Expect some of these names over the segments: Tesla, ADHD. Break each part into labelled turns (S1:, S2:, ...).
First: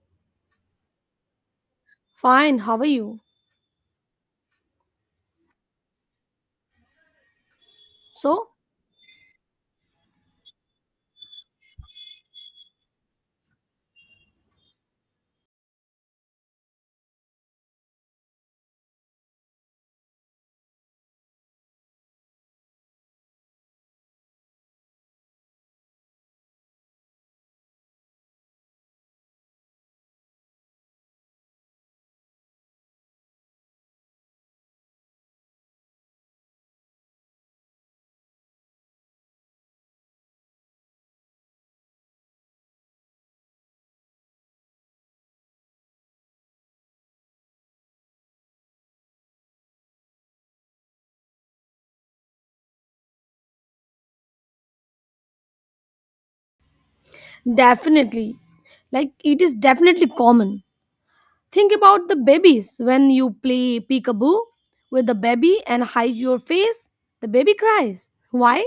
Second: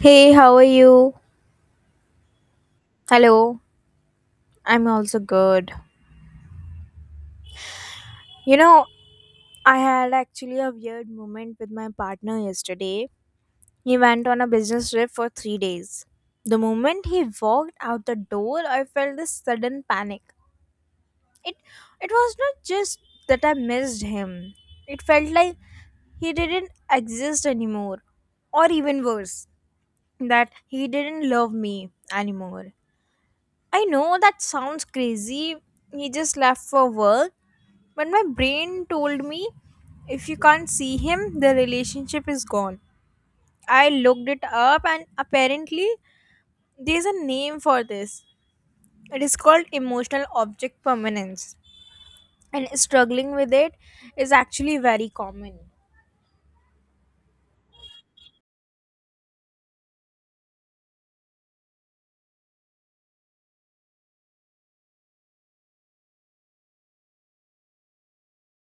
S1: Hey, how are you?
S2: Fine, how are you?
S1: Hello, I'm also good.
S2: So,
S1: You know, I had actually a weird moment with my partner yesterday. He went on a business trip for 3 days. The moment he walked out the door, I felt this sudden panic. It it was not just that I missed him. It felt like he didn't exist anymore. Or even worse, that he didn't love me anymore. I know that sounds crazy. He just left for work. But my brain told me, if you can't see him, the relationship is gone. I looked it up, and apparently, there's a name for this. It is called emotional object permanence, and struggling with it is actually very common.
S2: definitely, like it is definitely common. Think about the babies when you play peekaboo with the baby and hide your face, the baby cries. Why?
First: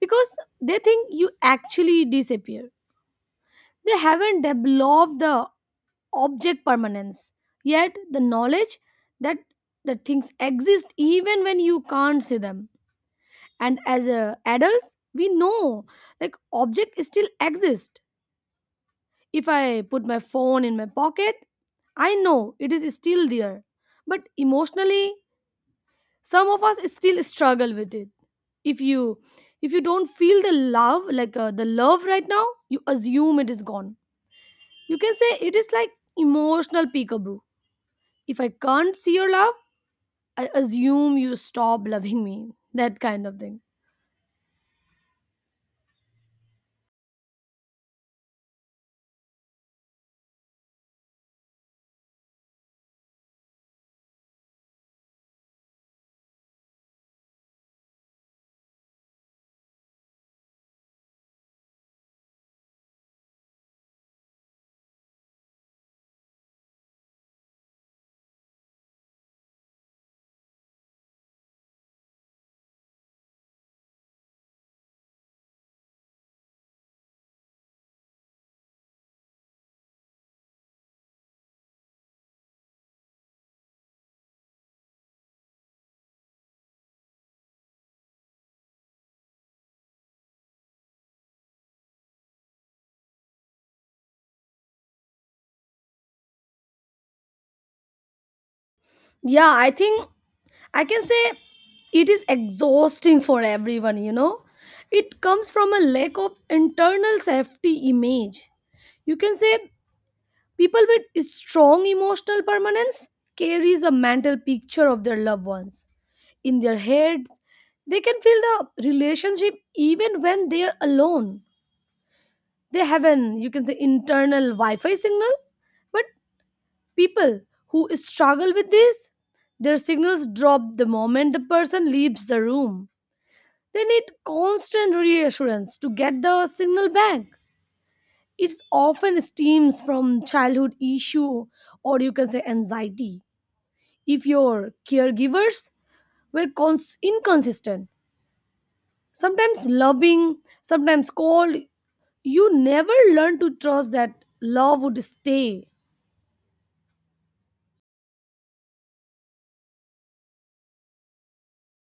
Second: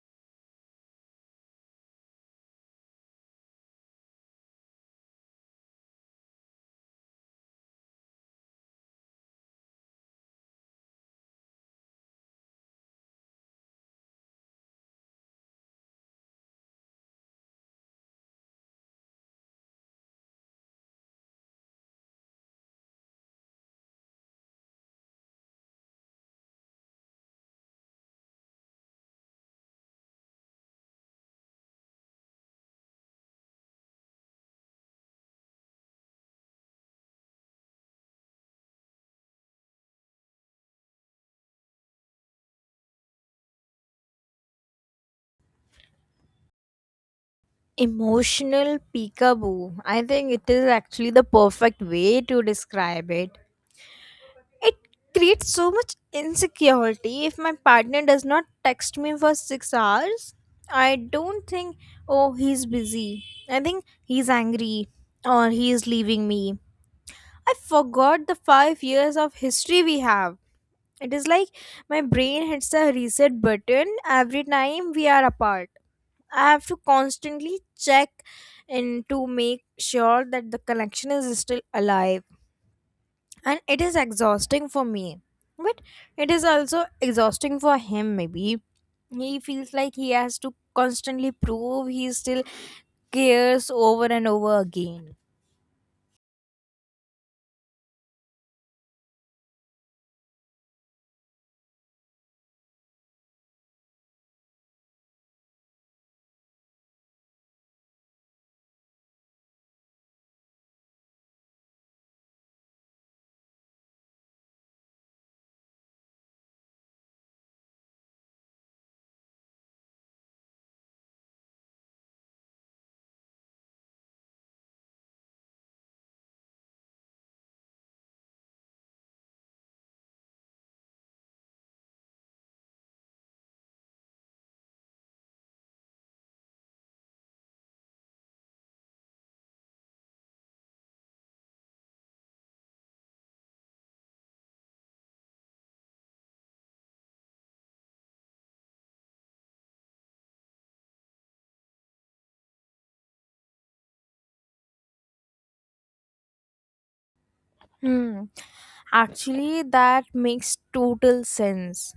S2: Because they think you actually disappear. They haven't developed the object permanence yet, the knowledge that the things exist even when you can't see them. And as adults, we know like object still exists. If I put my phone in my pocket, I know it is still there. But emotionally, some of us still struggle with it. If you if you don't feel the love like the love right now, you assume it is gone. You can say it is like emotional peekaboo. If I can't see your love, I assume you stop loving me. That kind of thing.
S1: Emotional peekaboo. I think it is actually the perfect way to describe it. It creates so much insecurity if my partner does not text me for 6 hours. I don't think, oh, he's busy. I think he's angry or he is leaving me. I forgot the 5 years of history we have. It is like my brain hits a reset button every time we are apart. I have to constantly check in to make sure that the connection is still alive, and it is exhausting for me, but it is also exhausting for him. Maybe he feels like he has to constantly prove he still cares over and over again.
S2: Yeah, I think I can say it is exhausting for everyone, you know. It comes from a lack of internal safety image. You can say people with strong emotional permanence carries a mental picture of their loved ones in their heads. They can feel the relationship even when they are alone. They have an, you can say, internal Wi-Fi signal, but people who struggle with this, their signals drop the moment the person leaves the room. They need constant reassurance to get the signal back. It often stems from childhood issue or you can say anxiety. If your caregivers were inconsistent, sometimes loving, sometimes cold, you never learn to trust that love would stay.
S1: Hmm. Actually, that makes total sense.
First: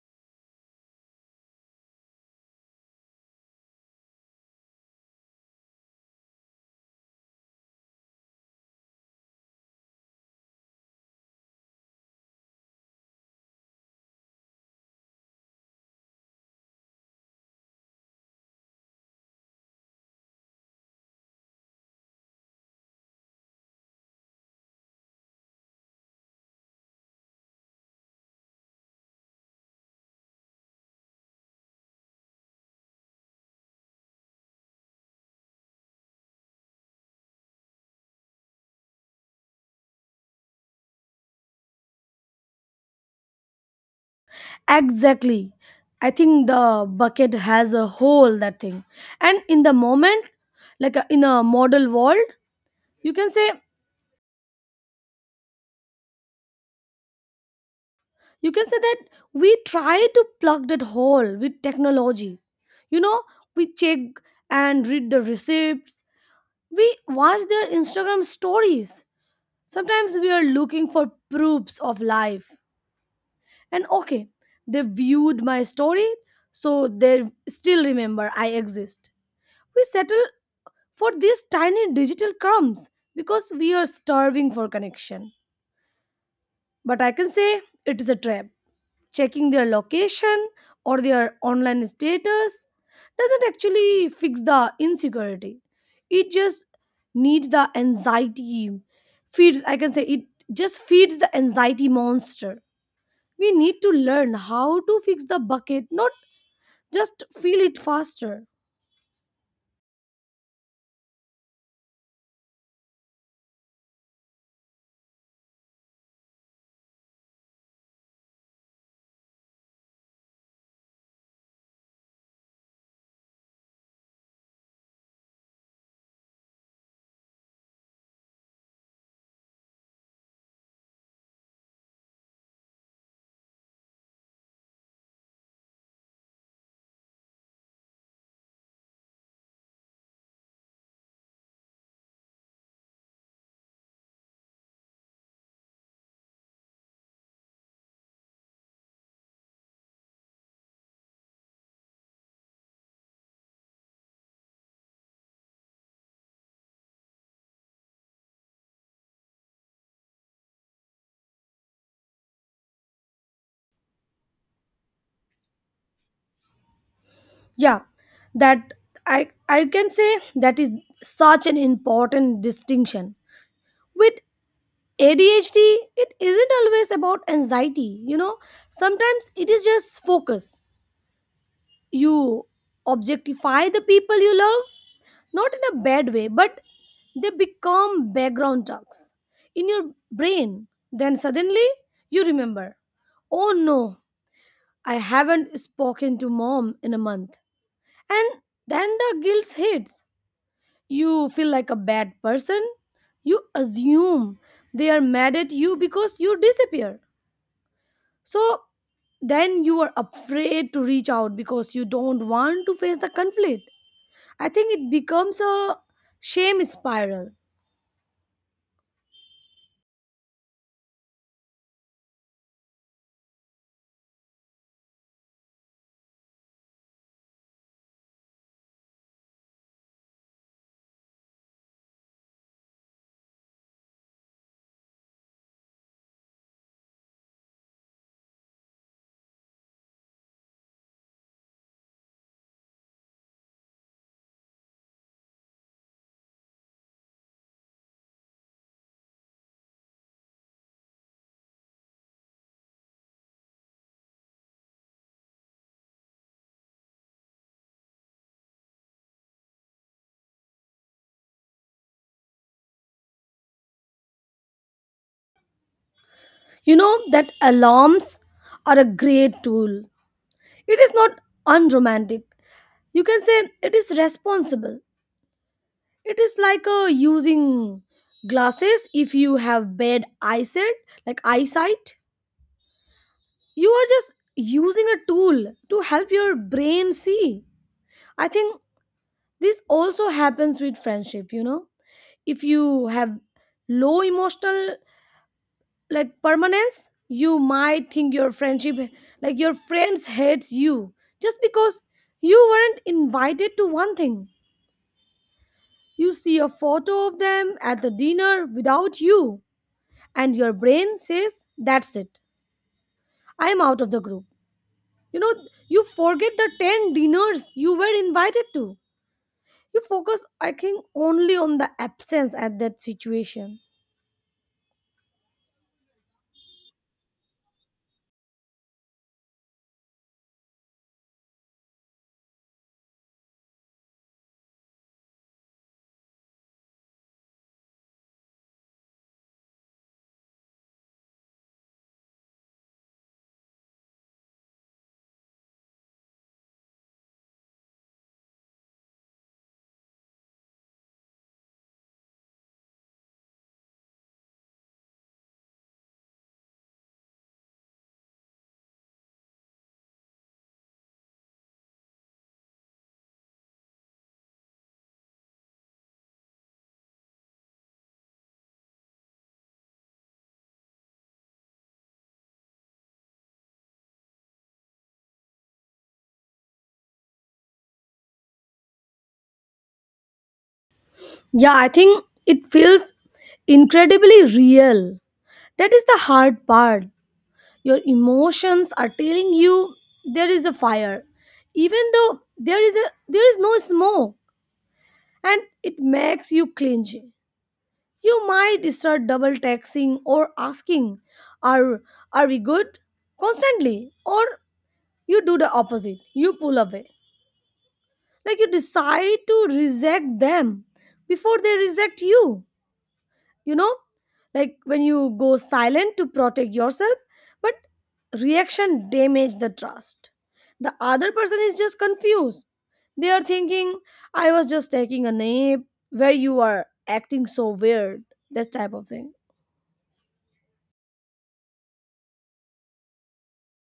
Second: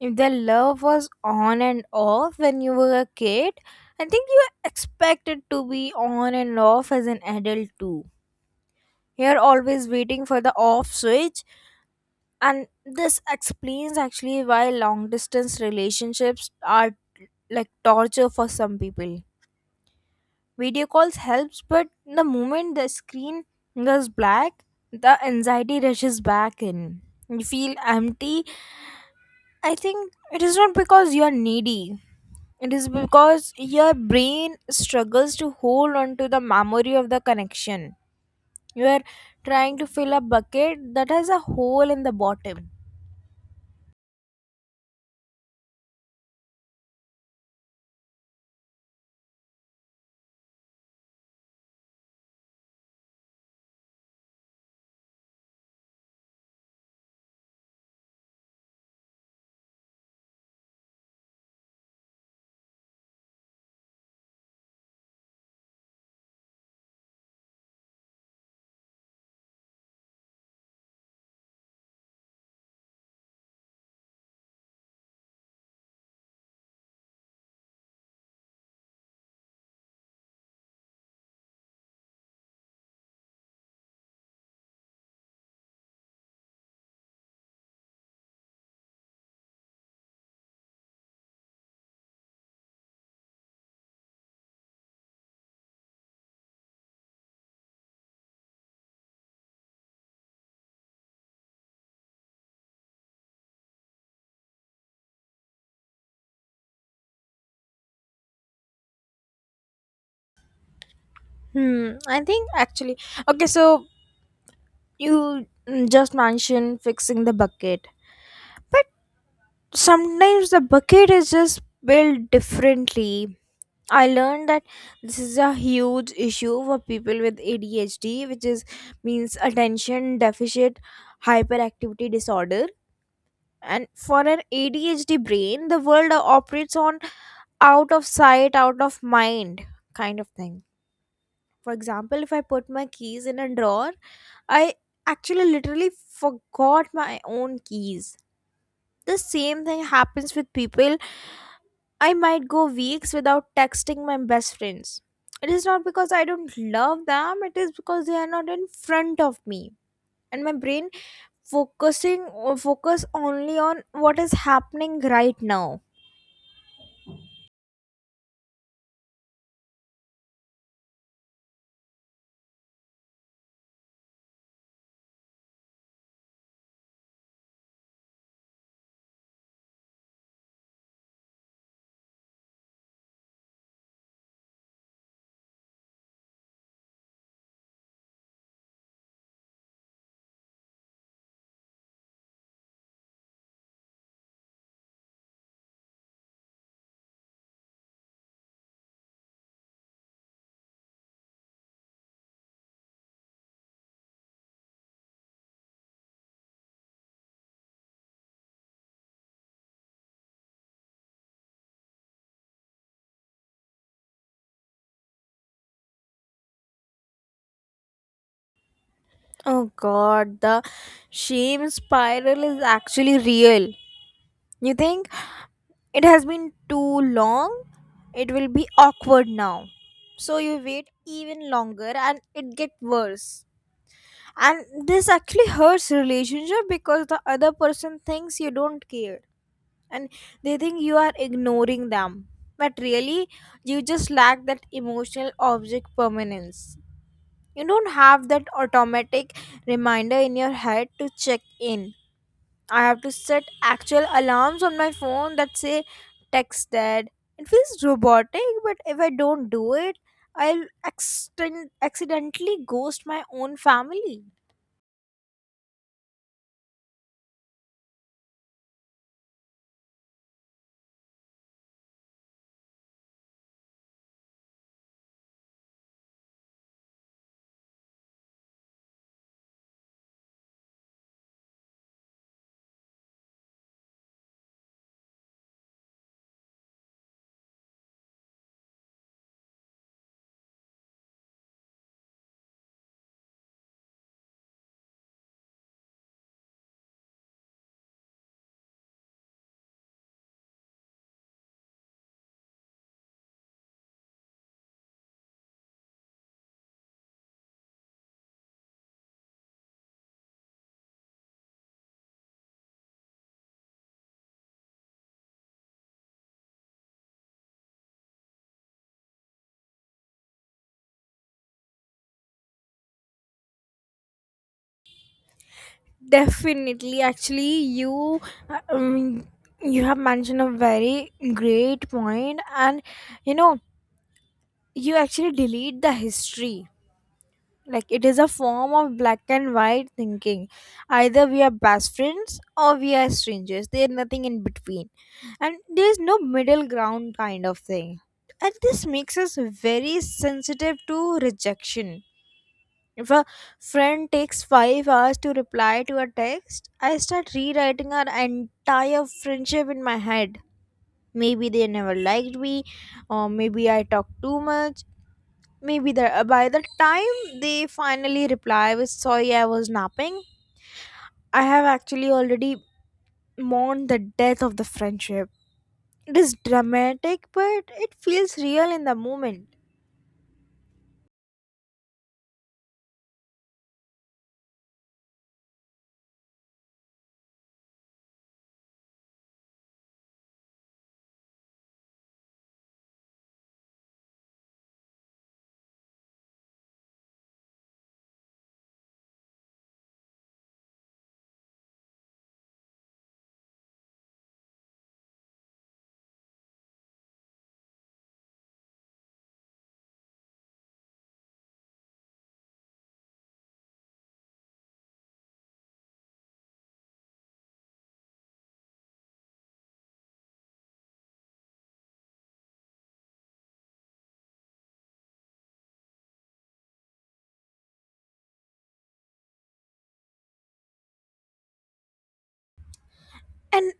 S1: If the love was on and off when you were a kid, I think you are expected to be on and off as an adult too. You're always waiting for the off switch, and this explains actually why long distance relationships are like torture for some people. Video calls helps, but the moment the screen goes black, the anxiety rushes back in. You feel empty. I think it is not because you are needy, it is because your brain struggles to hold on to the memory of the connection. You are trying to fill a bucket that has a hole in the bottom.
S2: Exactly. I think the bucket has a hole, that thing. And in the moment, like in a model world, you can say, you can say that we try to plug that hole with technology, you know. We check and read the receipts, we watch their Instagram stories, sometimes we are looking for proofs of life. And okay, they viewed my story, so they still remember I exist. We settle for these tiny digital crumbs because we are starving for connection, but I can say it is a trap. Checking their location or their online status doesn't actually fix the insecurity. It just needs the anxiety, feeds, I can say, it just feeds the anxiety monster. We need to learn how to fix the bucket, not just feel it faster.
S1: Hmm, I think actually, okay, so you just mentioned fixing the bucket, but sometimes the bucket is just built differently. I learned that this is a huge issue for people with ADHD, which is means attention deficit hyperactivity disorder. And for an ADHD brain, the world operates on out of sight, out of mind kind of thing. For example, if I put my keys in a drawer, I actually literally forgot my own keys. The same thing happens with people. I might go weeks without texting my best friends. It is not because I don't love them, it is because they are not in front of me. And my brain focusing or focus only on what is happening right now.
S2: Yeah, that I can say that is such an important distinction. With ADHD, it isn't always about anxiety, you know. Sometimes it is just focus. You objectify the people you love, not in a bad way, but they become background talks in your brain. Then suddenly you remember, oh no, I haven't spoken to mom in a month. And then the guilt hits. You feel like a bad person. You assume they are mad at you because you disappear. So then you are afraid to reach out because you don't want to face the conflict. I think it becomes a shame spiral.
S1: Oh god, the shame spiral is actually real. You think it has been too long. It will be awkward now. So you wait even longer and it gets worse. And this actually hurts relationship because the other person thinks you don't care and they think you are ignoring them. But really, you just lack that emotional object permanence. You don't have that automatic reminder in your head to check in. I have to set actual alarms on my phone that say text dad. It feels robotic, but if I don't do it, I'll accidentally ghost my own family.
S2: You know that alarms are a great tool. It is not unromantic. You can say it is responsible. It is like using glasses if you have bad eyesight, like eyesight. You are just using a tool to help your brain see. I think this also happens with friendship, you know. If you have low emotional, like, permanence, you might think your friendship, like your friends hates you just because you weren't invited to one thing. You see a photo of them at the dinner without you, and your brain says that's it. I am out of the group. You know, you forget the 10 dinners you were invited to. You focus, I think, only on the absence at that situation.
S1: Definitely, actually, you uh, um, you have mentioned a very great point, and you know you actually delete the history. Like it is a form of black and white thinking. Either we are best friends or we are strangers, there's nothing in between, and there's no middle ground kind of thing. And this makes us very sensitive to rejection. If a friend takes 5 hours to reply to a text, I start rewriting our entire friendship in my head. Maybe they never liked me, or maybe I talk too much. By the time they finally reply with sorry I was napping, I have actually already mourned the death of the friendship. It is dramatic, but it feels real in the moment.
S2: Yeah, I think it feels incredibly real. That is the hard part. Your emotions are telling you there is a fire, even though there is no smoke, and it makes you clingy. You might start double taxing or asking, "Are are we good?" constantly, or you do the opposite. You pull away, like you decide to reject them before they reject you. You know, like when you go silent to protect yourself, but reaction damage the trust. The other person is just confused. They are thinking, I was just taking a nap. Where you are acting so weird, that type of thing.
S1: And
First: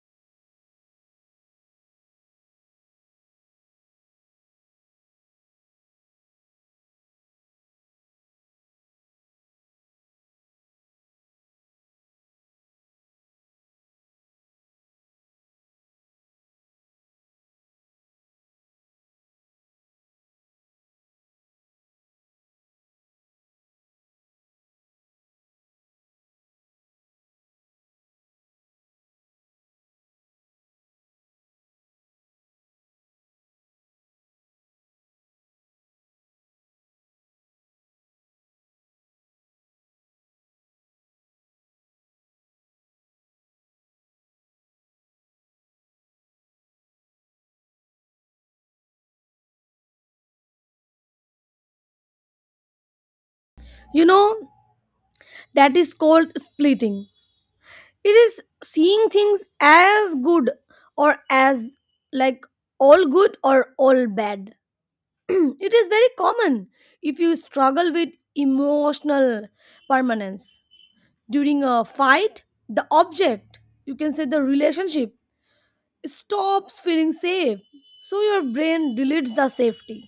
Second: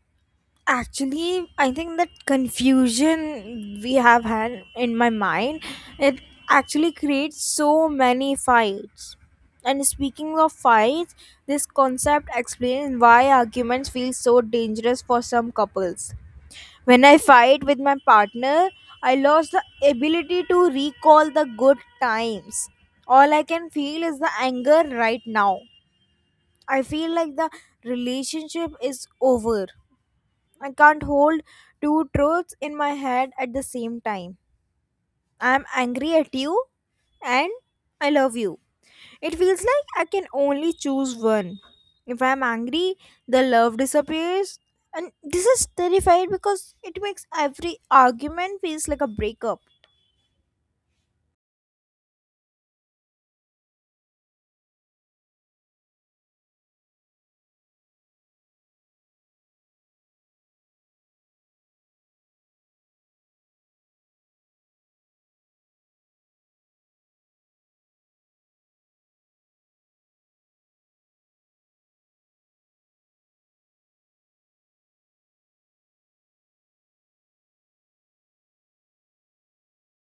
S1: actually, I think that confusion we have had in my mind, it actually creates so many fights. And speaking of fights, this concept explains why arguments feel so dangerous for some couples. When I fight with my partner, I lost the ability to recall the good times. All I can feel is the anger right now. I feel like the relationship is over. I can't hold two truths in my head at the same time. I'm angry at you and I love you. It feels like I can only choose one. If I'm angry, the love disappears. And this is terrifying because it makes every argument feels like a breakup.
S2: You know that is called splitting. It is seeing things as good or as, like, all good or all bad. It is very common. If you struggle with emotional permanence during a fight, the object, you can say the relationship, stops feeling safe, so your brain deletes the safety.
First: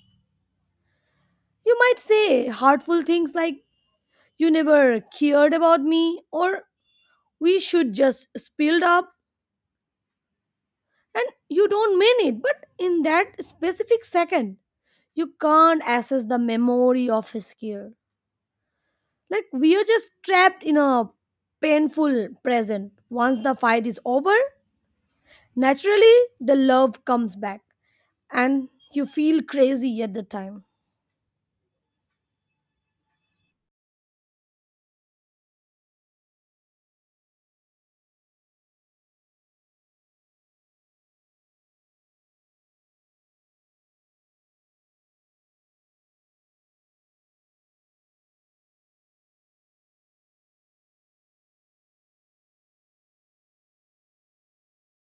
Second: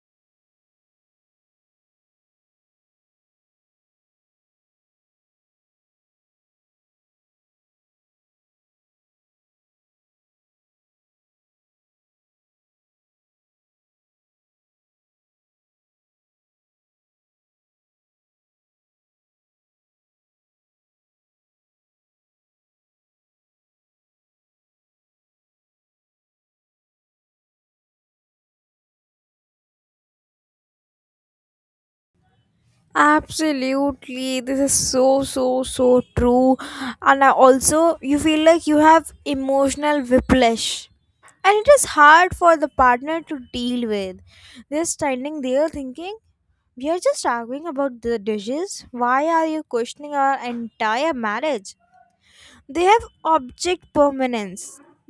S2: You might say hurtful things like, you never cared about me, or we should just spilled up, and you don't mean it, but in that specific second you can't access the memory of his care. Like we are just trapped in a painful present. Once the fight is over, naturally the love comes back, and you feel crazy at the time.
S1: Absolutely. This is so, so, so true. And I also, you feel like you have emotional whiplash. And it is hard for the partner to deal with. They're standing there thinking, we are just arguing about the dishes. Why are you questioning our entire marriage? They have object permanence.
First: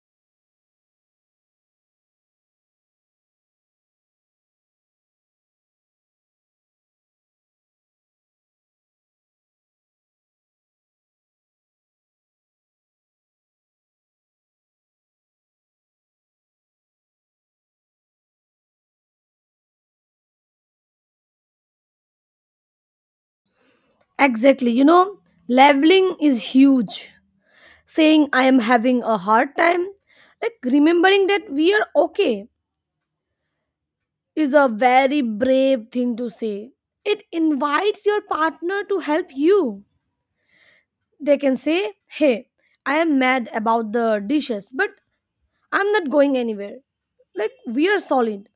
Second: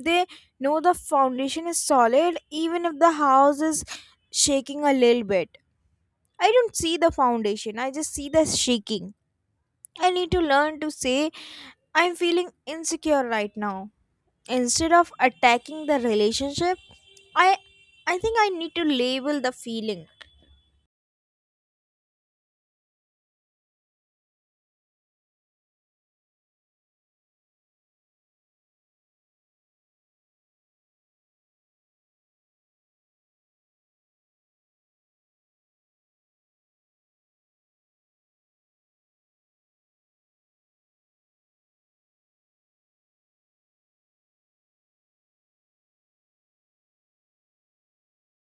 S1: They know the foundation is solid even if the house is shaking a little bit. I don't see the foundation, I just see the shaking. I need to learn to say I'm feeling insecure right now instead of attacking the relationship. I i think I need to label the feeling.
S2: Exactly, you know, leveling is huge. Saying I am having a hard time, like remembering that we are okay, is a very brave thing to say. It invites your partner to help you. They can say, Hey, I am mad about the dishes, but I'm not going anywhere. Like we are solid.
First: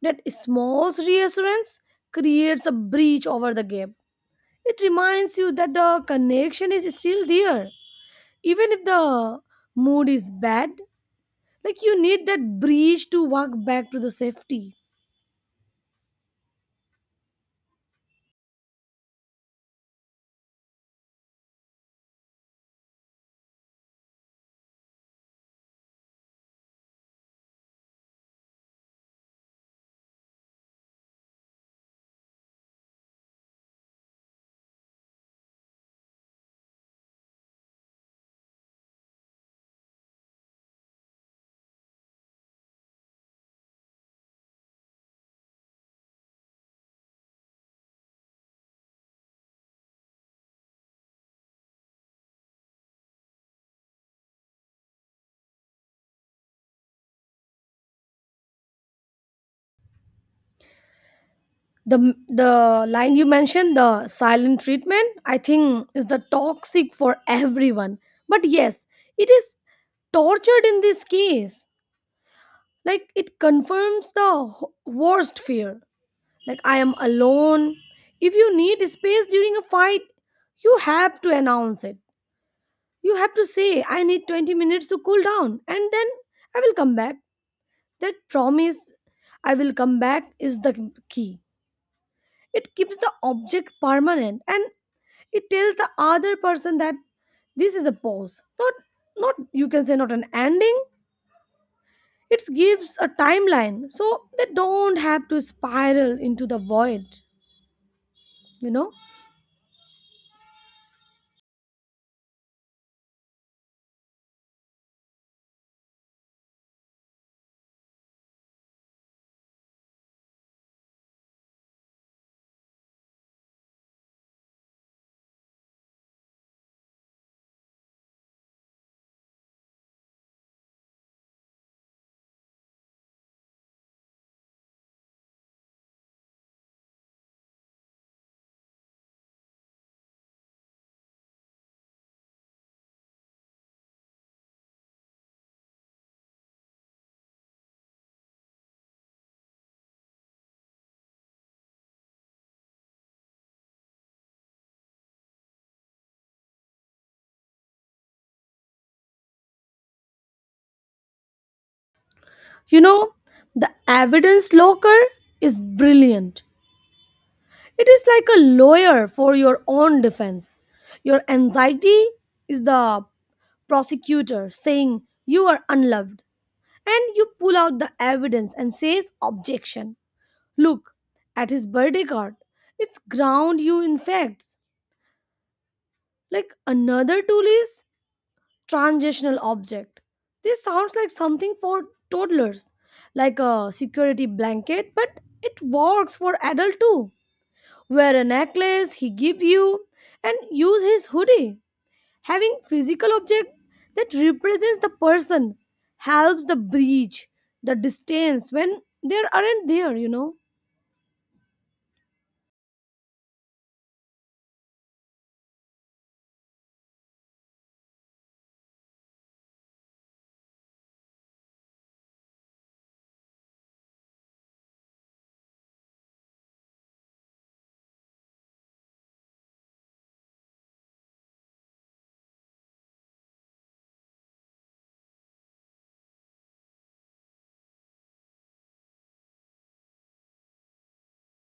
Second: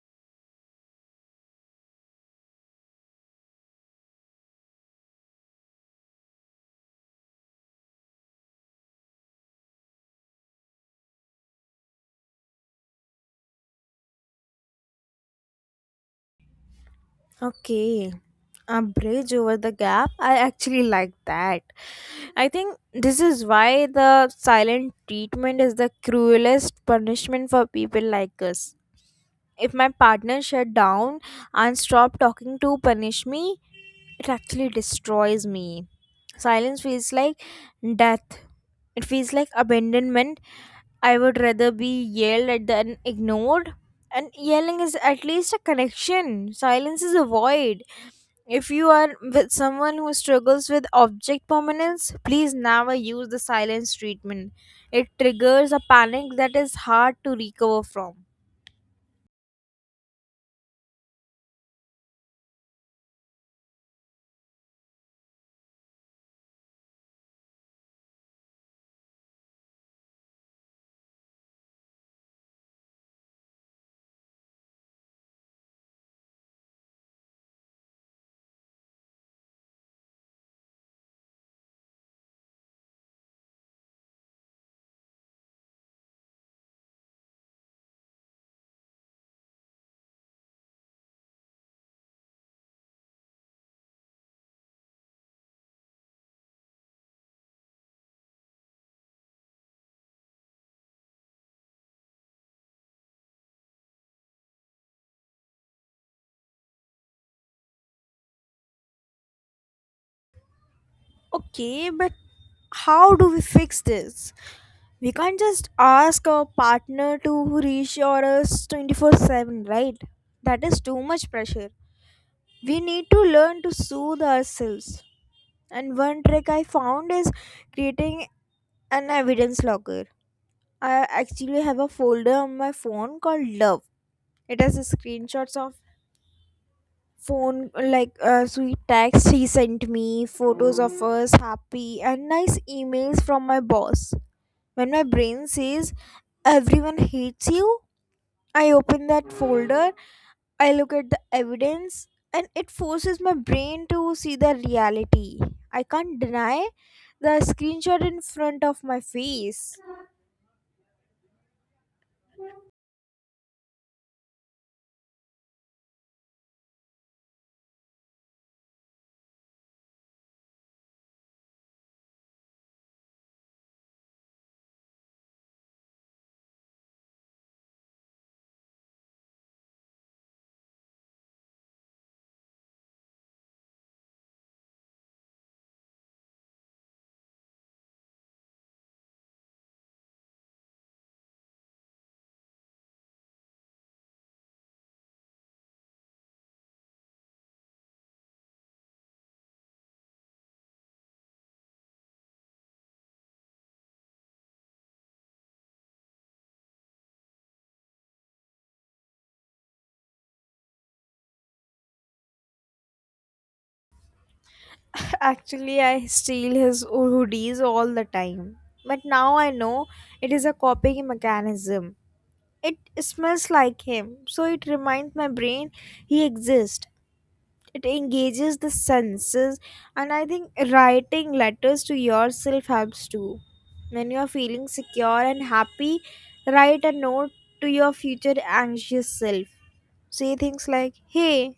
S2: That small reassurance creates a breach over the gap. It reminds you that the connection is still there. Even if the mood is bad, like you need that breach to walk back to the safety.
S1: Okay, a bridge over the gap, I actually like that. I think this is why the silent treatment is the cruelest punishment for people like us. If my partner shut down and stopped talking to punish me, it actually destroys me. Silence feels like death. It feels like abandonment. I would rather be yelled at than ignored, and yelling is at least a connection. Silence is a void. If you are with someone who struggles with object permanence, please never use the silence treatment. It triggers a panic that is hard to recover from.
S2: The line you mentioned, the silent treatment, I think is the toxic for everyone. But yes, it is tortured in this case. Like it confirms the worst fear. Like I am alone. If you need space during a fight, you have to announce it. You have to say, I need 20 minutes to cool down and then I will come back. That promise, I will come back, is the key. It keeps the object permanent, and it tells the other person that this is a pause. Not you can say, not an ending. It gives a timeline so they don't have to spiral into the void, you know?
S1: Okay, but how do we fix this? We can't just ask our partner to reassure us 24/7, right? That is too much pressure. We need to learn to soothe ourselves. And one trick I found is creating an evidence logger. I actually have a folder on my phone called Love. It has screenshots of phone like sweet text he sent me, photos of us happy, and nice emails from my boss. When my brain says everyone hates you, I open that folder, I look at the evidence, and it forces my brain to see the reality. I can't deny the screenshot in front of my face.
S2: You know, the evidence locker is brilliant. It is like a lawyer for your own defense. Your anxiety is the prosecutor saying you are unloved, and you pull out the evidence and says objection. Look at his birthday card. It's ground you in facts. Like another tool is transitional object. This sounds like something for toddlers, like a security blanket, but it works for adult too. Wear a necklace he give you and use his hoodie. Having physical object that represents the person helps the breach, the distance when there aren't there, you know.
S1: Actually, I steal his hoodies all the time. But now I know it is a copying mechanism. It smells like him, so it reminds my brain he exists. It engages the senses, and I think writing letters to yourself helps too. When you are feeling secure and happy, write a note to your future anxious self. Say things like, hey,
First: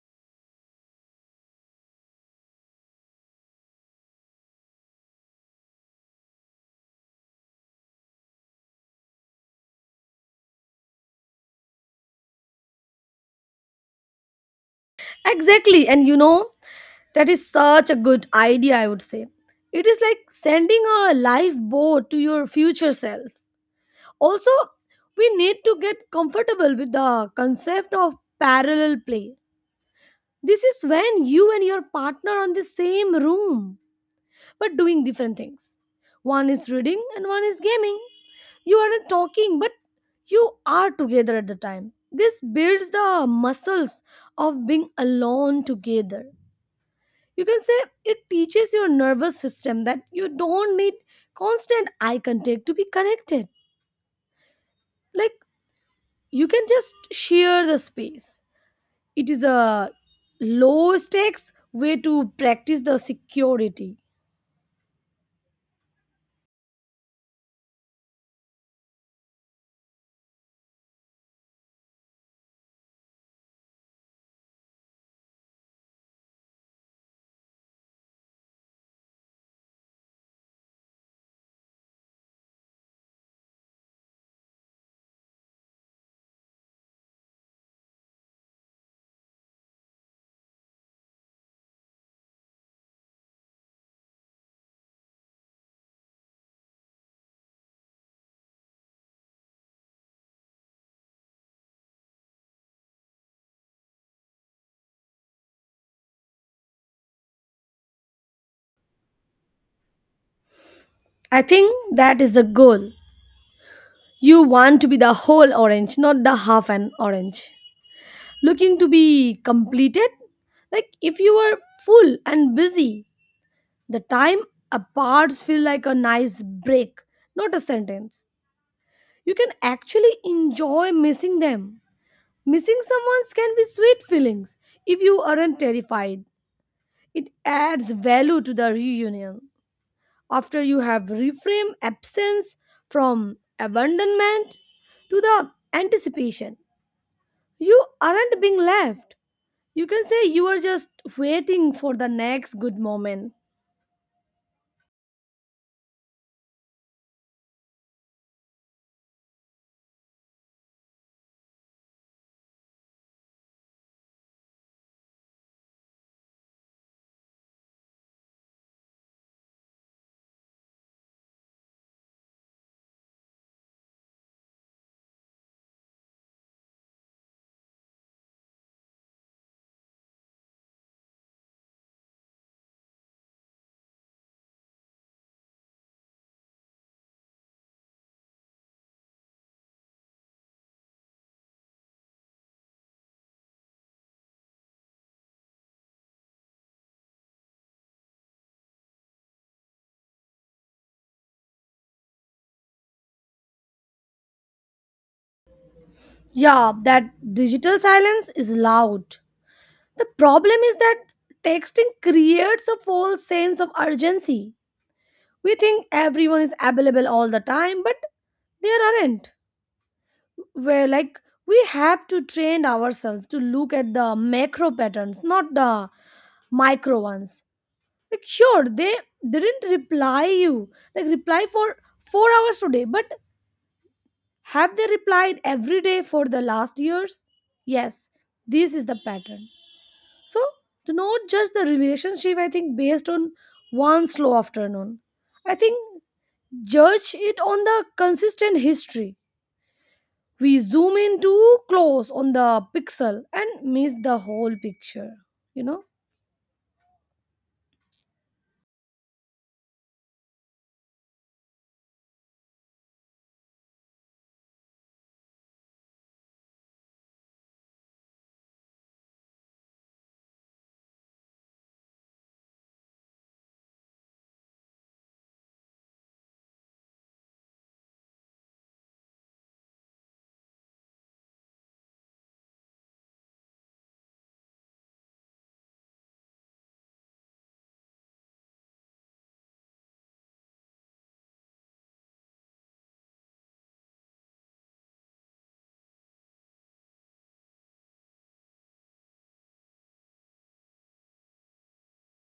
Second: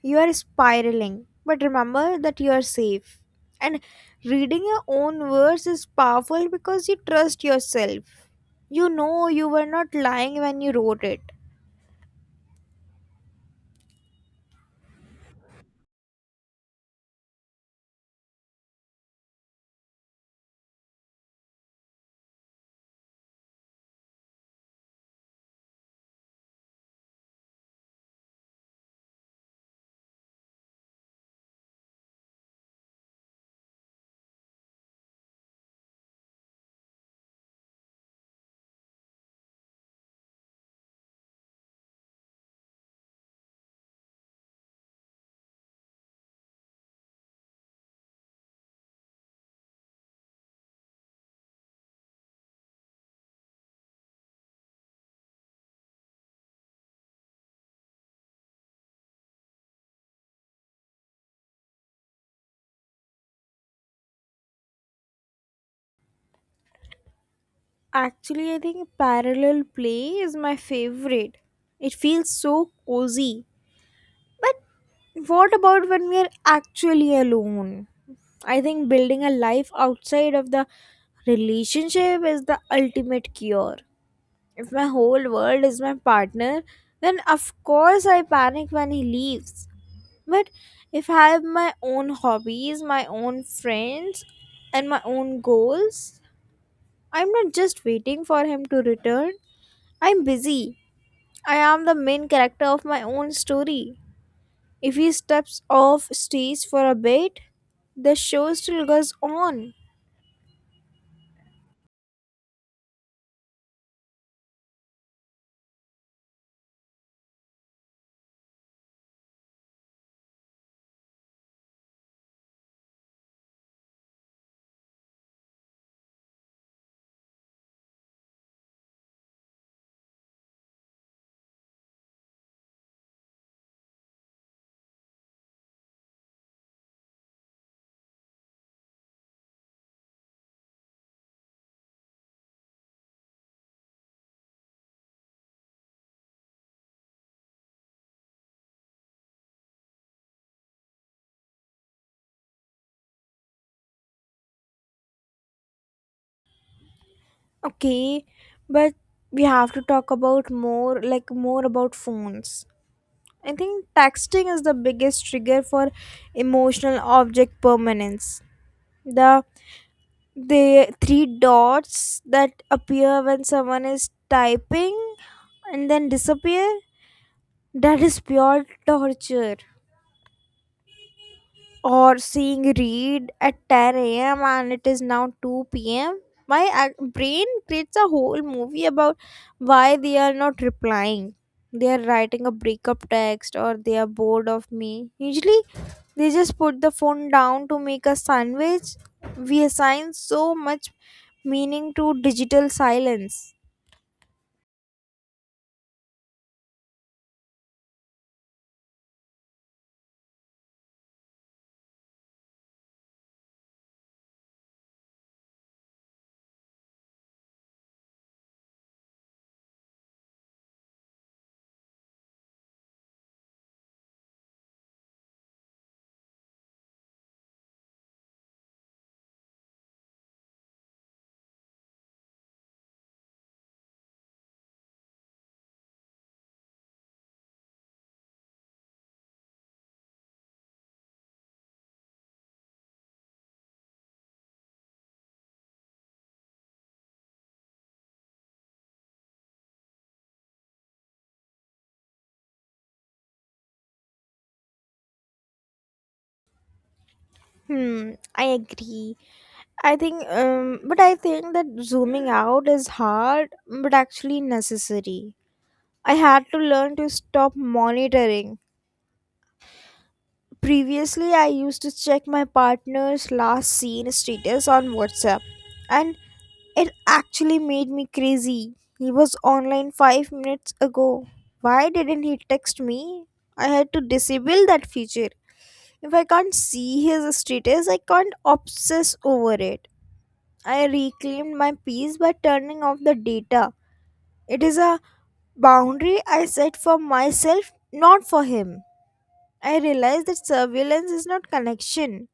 S1: you are spiraling, but remember that you are safe. And reading your own words is powerful because you trust yourself. You know you were not lying when you wrote it.
S2: Exactly, and you know that is such a good idea, I would say. It is like sending a lifeboat to your future self. Also, we need to get comfortable with the concept of parallel play. This is when you and your partner are in the same room but doing different things. One is reading and one is gaming. You aren't talking, but you are together at the time. This builds the muscles of being alone together. You can say it teaches your nervous system that you don't need constant eye contact to be connected. Like you can just share the space. It is a low stakes way to practice the security.
S1: Actually, I think parallel play is my favorite. It feels so cozy. But what about when we are actually alone? I think building a life outside of the relationship is the ultimate cure. If my whole world is my partner, then of course I panic when he leaves. But if I have my own hobbies, my own friends, and my own goals, I'm not just waiting for him to return. I'm busy. I am the main character of my own story. If he steps off stage for a bit, the show still goes on.
S2: I think that is the goal. You want to be the whole orange, not the half an orange. Looking to be completed? Like if you are full and busy, the time apart feel like a nice break, not a sentence. You can actually enjoy missing them. Missing someone can be sweet feelings if you aren't terrified. It adds value to the reunion. After you have reframed absence from abandonment to the anticipation, you aren't being left. You can say you are just waiting for the next good moment.
S1: Okay, but we have to talk about more about phones. I think texting is the biggest trigger for emotional object permanence. The the three dots that appear when someone is typing and then disappear, that is pure torture. Or seeing read at 10 a.m. and it is now 2 p.m. My brain creates a whole movie about why they are not replying. They are writing a breakup text or they are bored of me. Usually, they just put the phone down to make a sandwich. We assign so much meaning to digital silence.
S2: Yeah, that digital silence is loud. The problem is that texting creates a false sense of urgency. We think everyone is available all the time, but there aren't. Where, like, we have to train ourselves to look at the macro patterns, not the micro ones. Like sure, they didn't reply you, like reply for 4 hours today, but have they replied every day for the last years? Yes, this is the pattern. So to not judge the relationship, I think, based on one slow afternoon. I think judge it on the consistent history. We zoom in too close on the pixel and miss the whole picture, you know.
S1: Hmm, I agree. I think, but I think that zooming out is hard but actually necessary. I had to learn to stop monitoring. Previously, I used to check my partner's last seen status on WhatsApp, and it actually made me crazy. He was online 5 minutes ago. Why didn't he text me? I had to disable that feature. If I can't see his status, I can't obsess over it. I reclaimed my peace by turning off the data. It is a boundary I set for myself, not for him. I realized that surveillance is not connection.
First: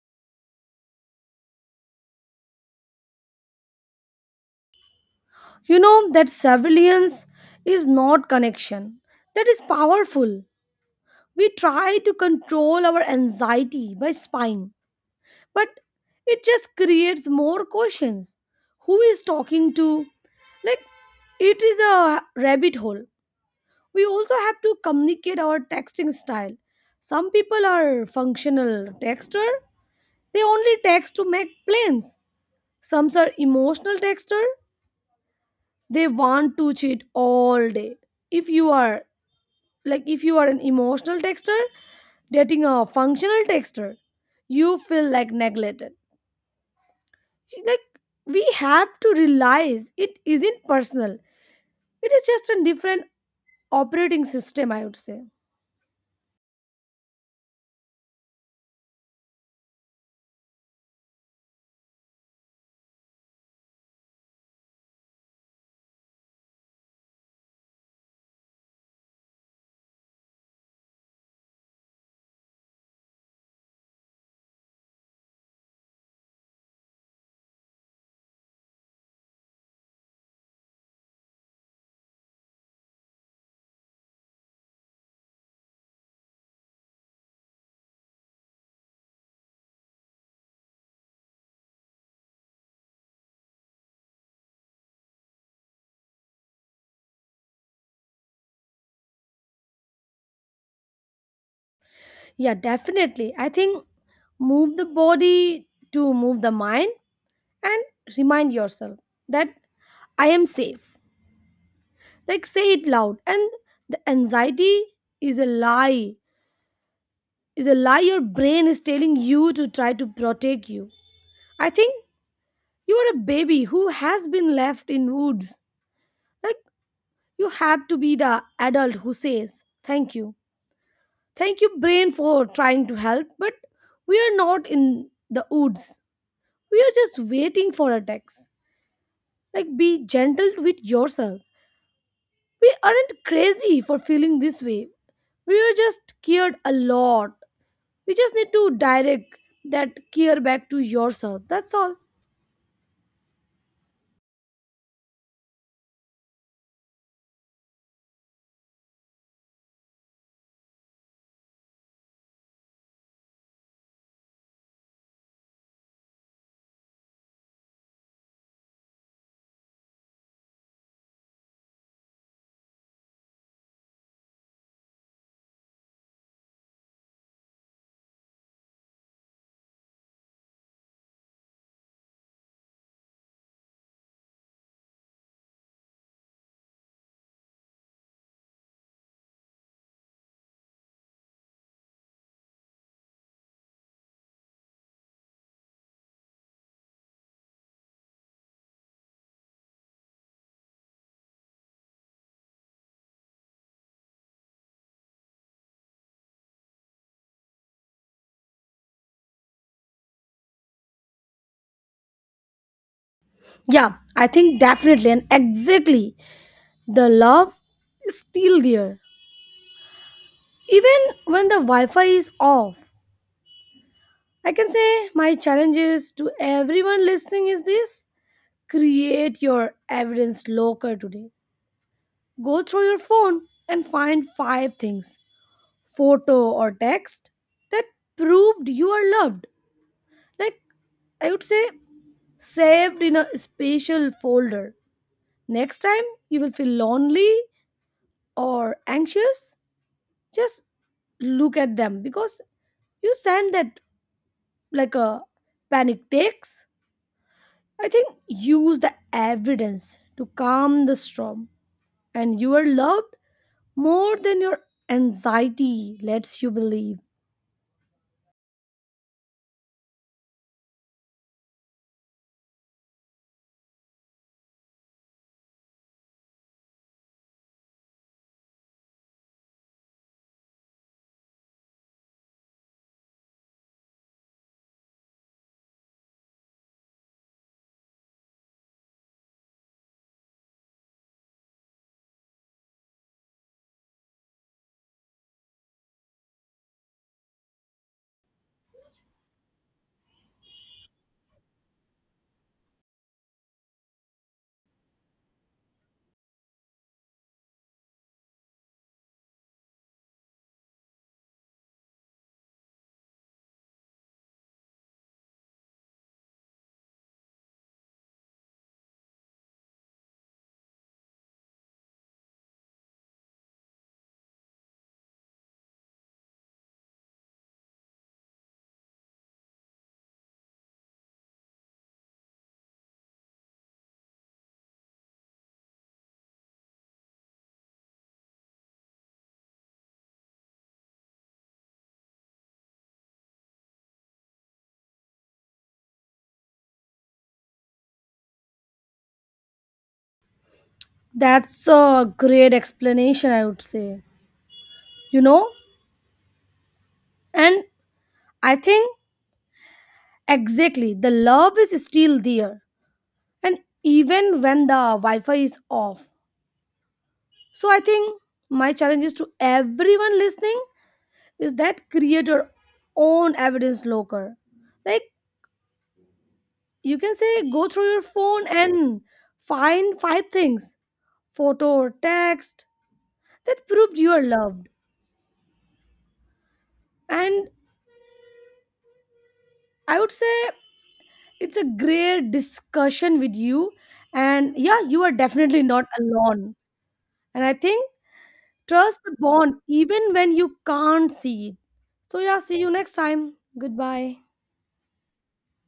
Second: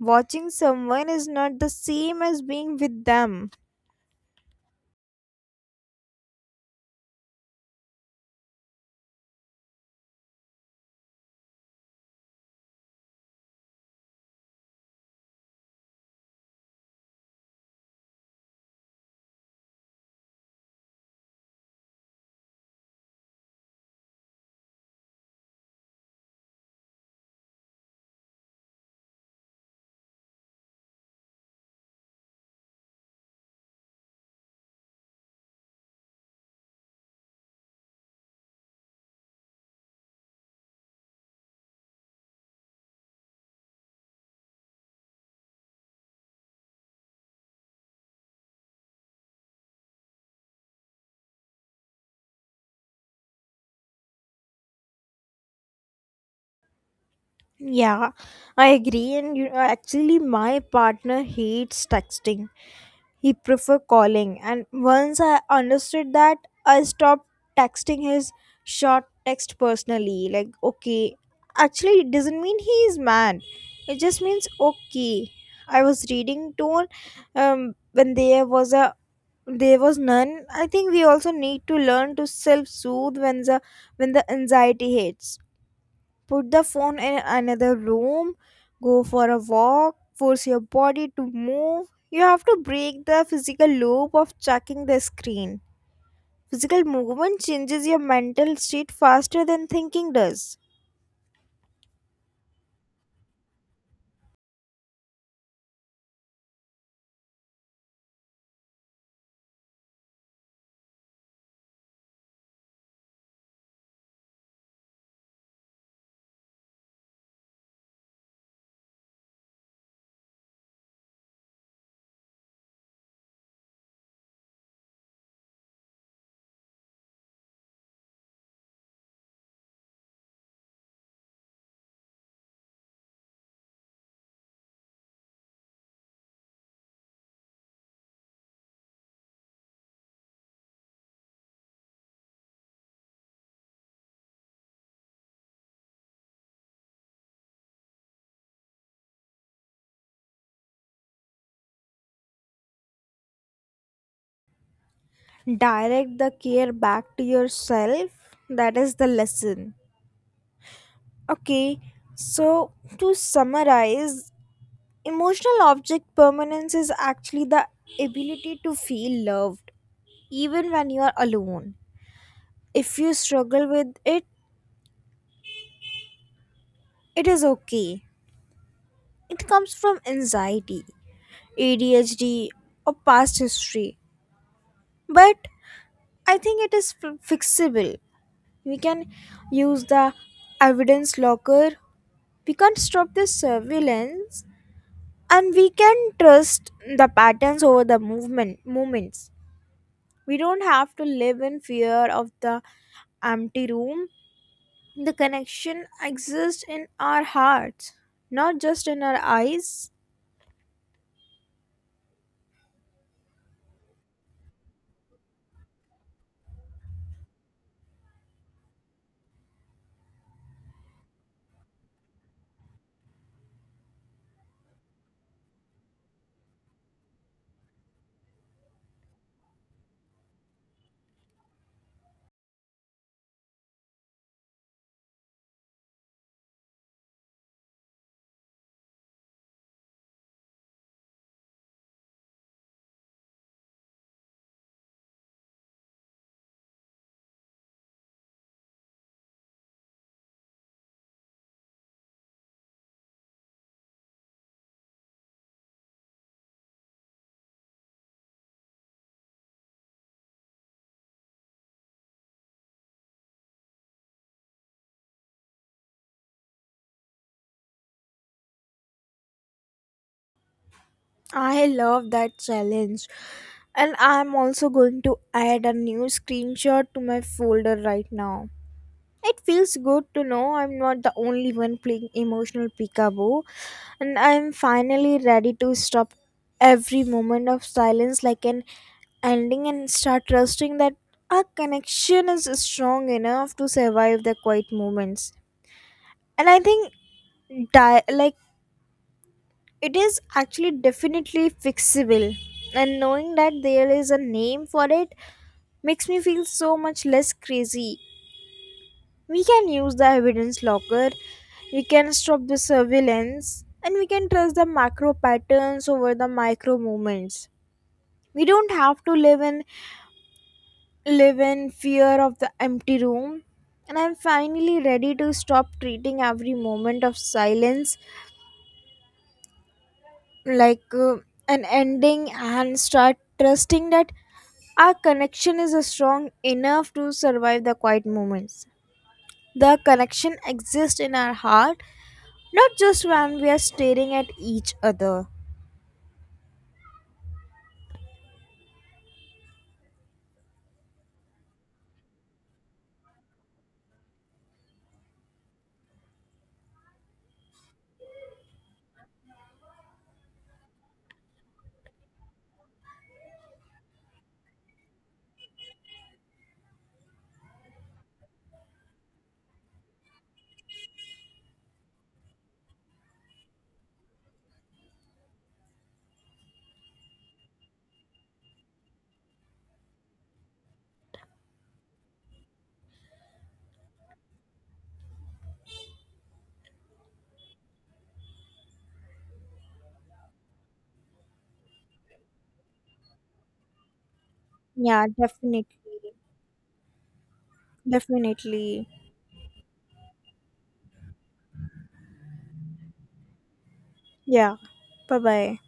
S1: Watching someone is not the same as being with them.
S2: You know that surveillance is not connection. That is powerful. We try to control our anxiety by spying, but it just creates more questions. Who is talking to, like, it is a rabbit hole. We also have to communicate our texting style. Some people are functional texter. They only text to make plans. Some are emotional texter. They want to cheat all day. If you are if you are an emotional texter dating a functional texter, you feel like neglected. Like we have to realize it isn't personal. It is just a different operating system, I would say.
S1: Yeah, I agree. And you know, actually, my partner hates texting. He prefer calling. And once I understood that, I stopped texting his short text personally. Like, okay, actually, it doesn't mean he is mad. It just means okay. I was reading tone when there was a there was none. I think we also need to learn to self soothe when the anxiety hits. Put the phone in another room, go for a walk, force your body to move. You have to break the physical loop of checking the screen. Physical movement changes your mental state faster than thinking does.
S2: Yeah, definitely. I think move the body to move the mind, and remind yourself that I am safe. Like say it loud. And the anxiety is a lie is a lie your brain is telling you to try to protect you. I think you are a baby who has been left in woods. Like you have to be the adult who says thank you, thank you brain for trying to help, but we are not in the woods. We are just waiting for a text. Like be gentle with yourself. We aren't crazy for feeling this way. We are just scared a lot. You just need to direct that care back to yourself, that's all.
S1: Direct the care back to yourself, that is the lesson. Okay, so to summarize, emotional object permanence is actually the ability to feel loved even when you are alone. If you struggle with it, it is okay. It comes from anxiety, ADHD, or past history. But I think it is fixable. We can use the evidence locker. We can stop this surveillance and we can trust the patterns over the movement moments. We don't have to live in fear of the empty room. The connection exists in our hearts, not just in our eyes.
S2: Yeah, I think definitely and exactly the love is still there, even when the Wi-Fi is off. I can say my challenge is to everyone listening is this: create your evidence locker today. Go through your phone and find five things, photo or text, that proved you are loved. Like I would say, saved in a special folder. Next time you will feel lonely or anxious, just look at them, because you send that like a panic takes. I think use the evidence to calm the storm, and you are loved more than your anxiety lets you believe.
S1: I love that challenge. And I'm also going to add a new screenshot to my folder right now. It feels good to know I'm not the only one playing emotional peekaboo, and I'm finally ready to stop every moment of silence like an ending and start trusting that our connection is strong enough to survive the quiet moments. And I think di- like it is actually definitely fixable. And knowing that there is a name for it makes me feel so much less crazy. We can use the evidence locker, we can stop the surveillance, and we can trust the macro patterns over the micro movements. We don't have to live in fear of the empty room, and I'm finally ready to stop treating every moment of silence like an ending and start trusting that our connection is strong enough to survive the quiet moments. The connection exists in our heart. Not just when we are staring at each other.
S2: That's a great explanation, I would say. You know, and I think exactly the love is still there, and even when the Wi Fi is off, so I think my challenge is to everyone listening is that create your own evidence locker. Like you can say go through your phone and find five things, photo or text, that proved you are loved. And I would say it's a great discussion with you, and yeah, you
S1: Yeah,
S2: are definitely
S1: definitely.
S2: not alone. And I think
S1: Definitely.
S2: trust the bond even when you can't see it. So yeah, see you next time. Goodbye.
S1: Yeah. Bye bye.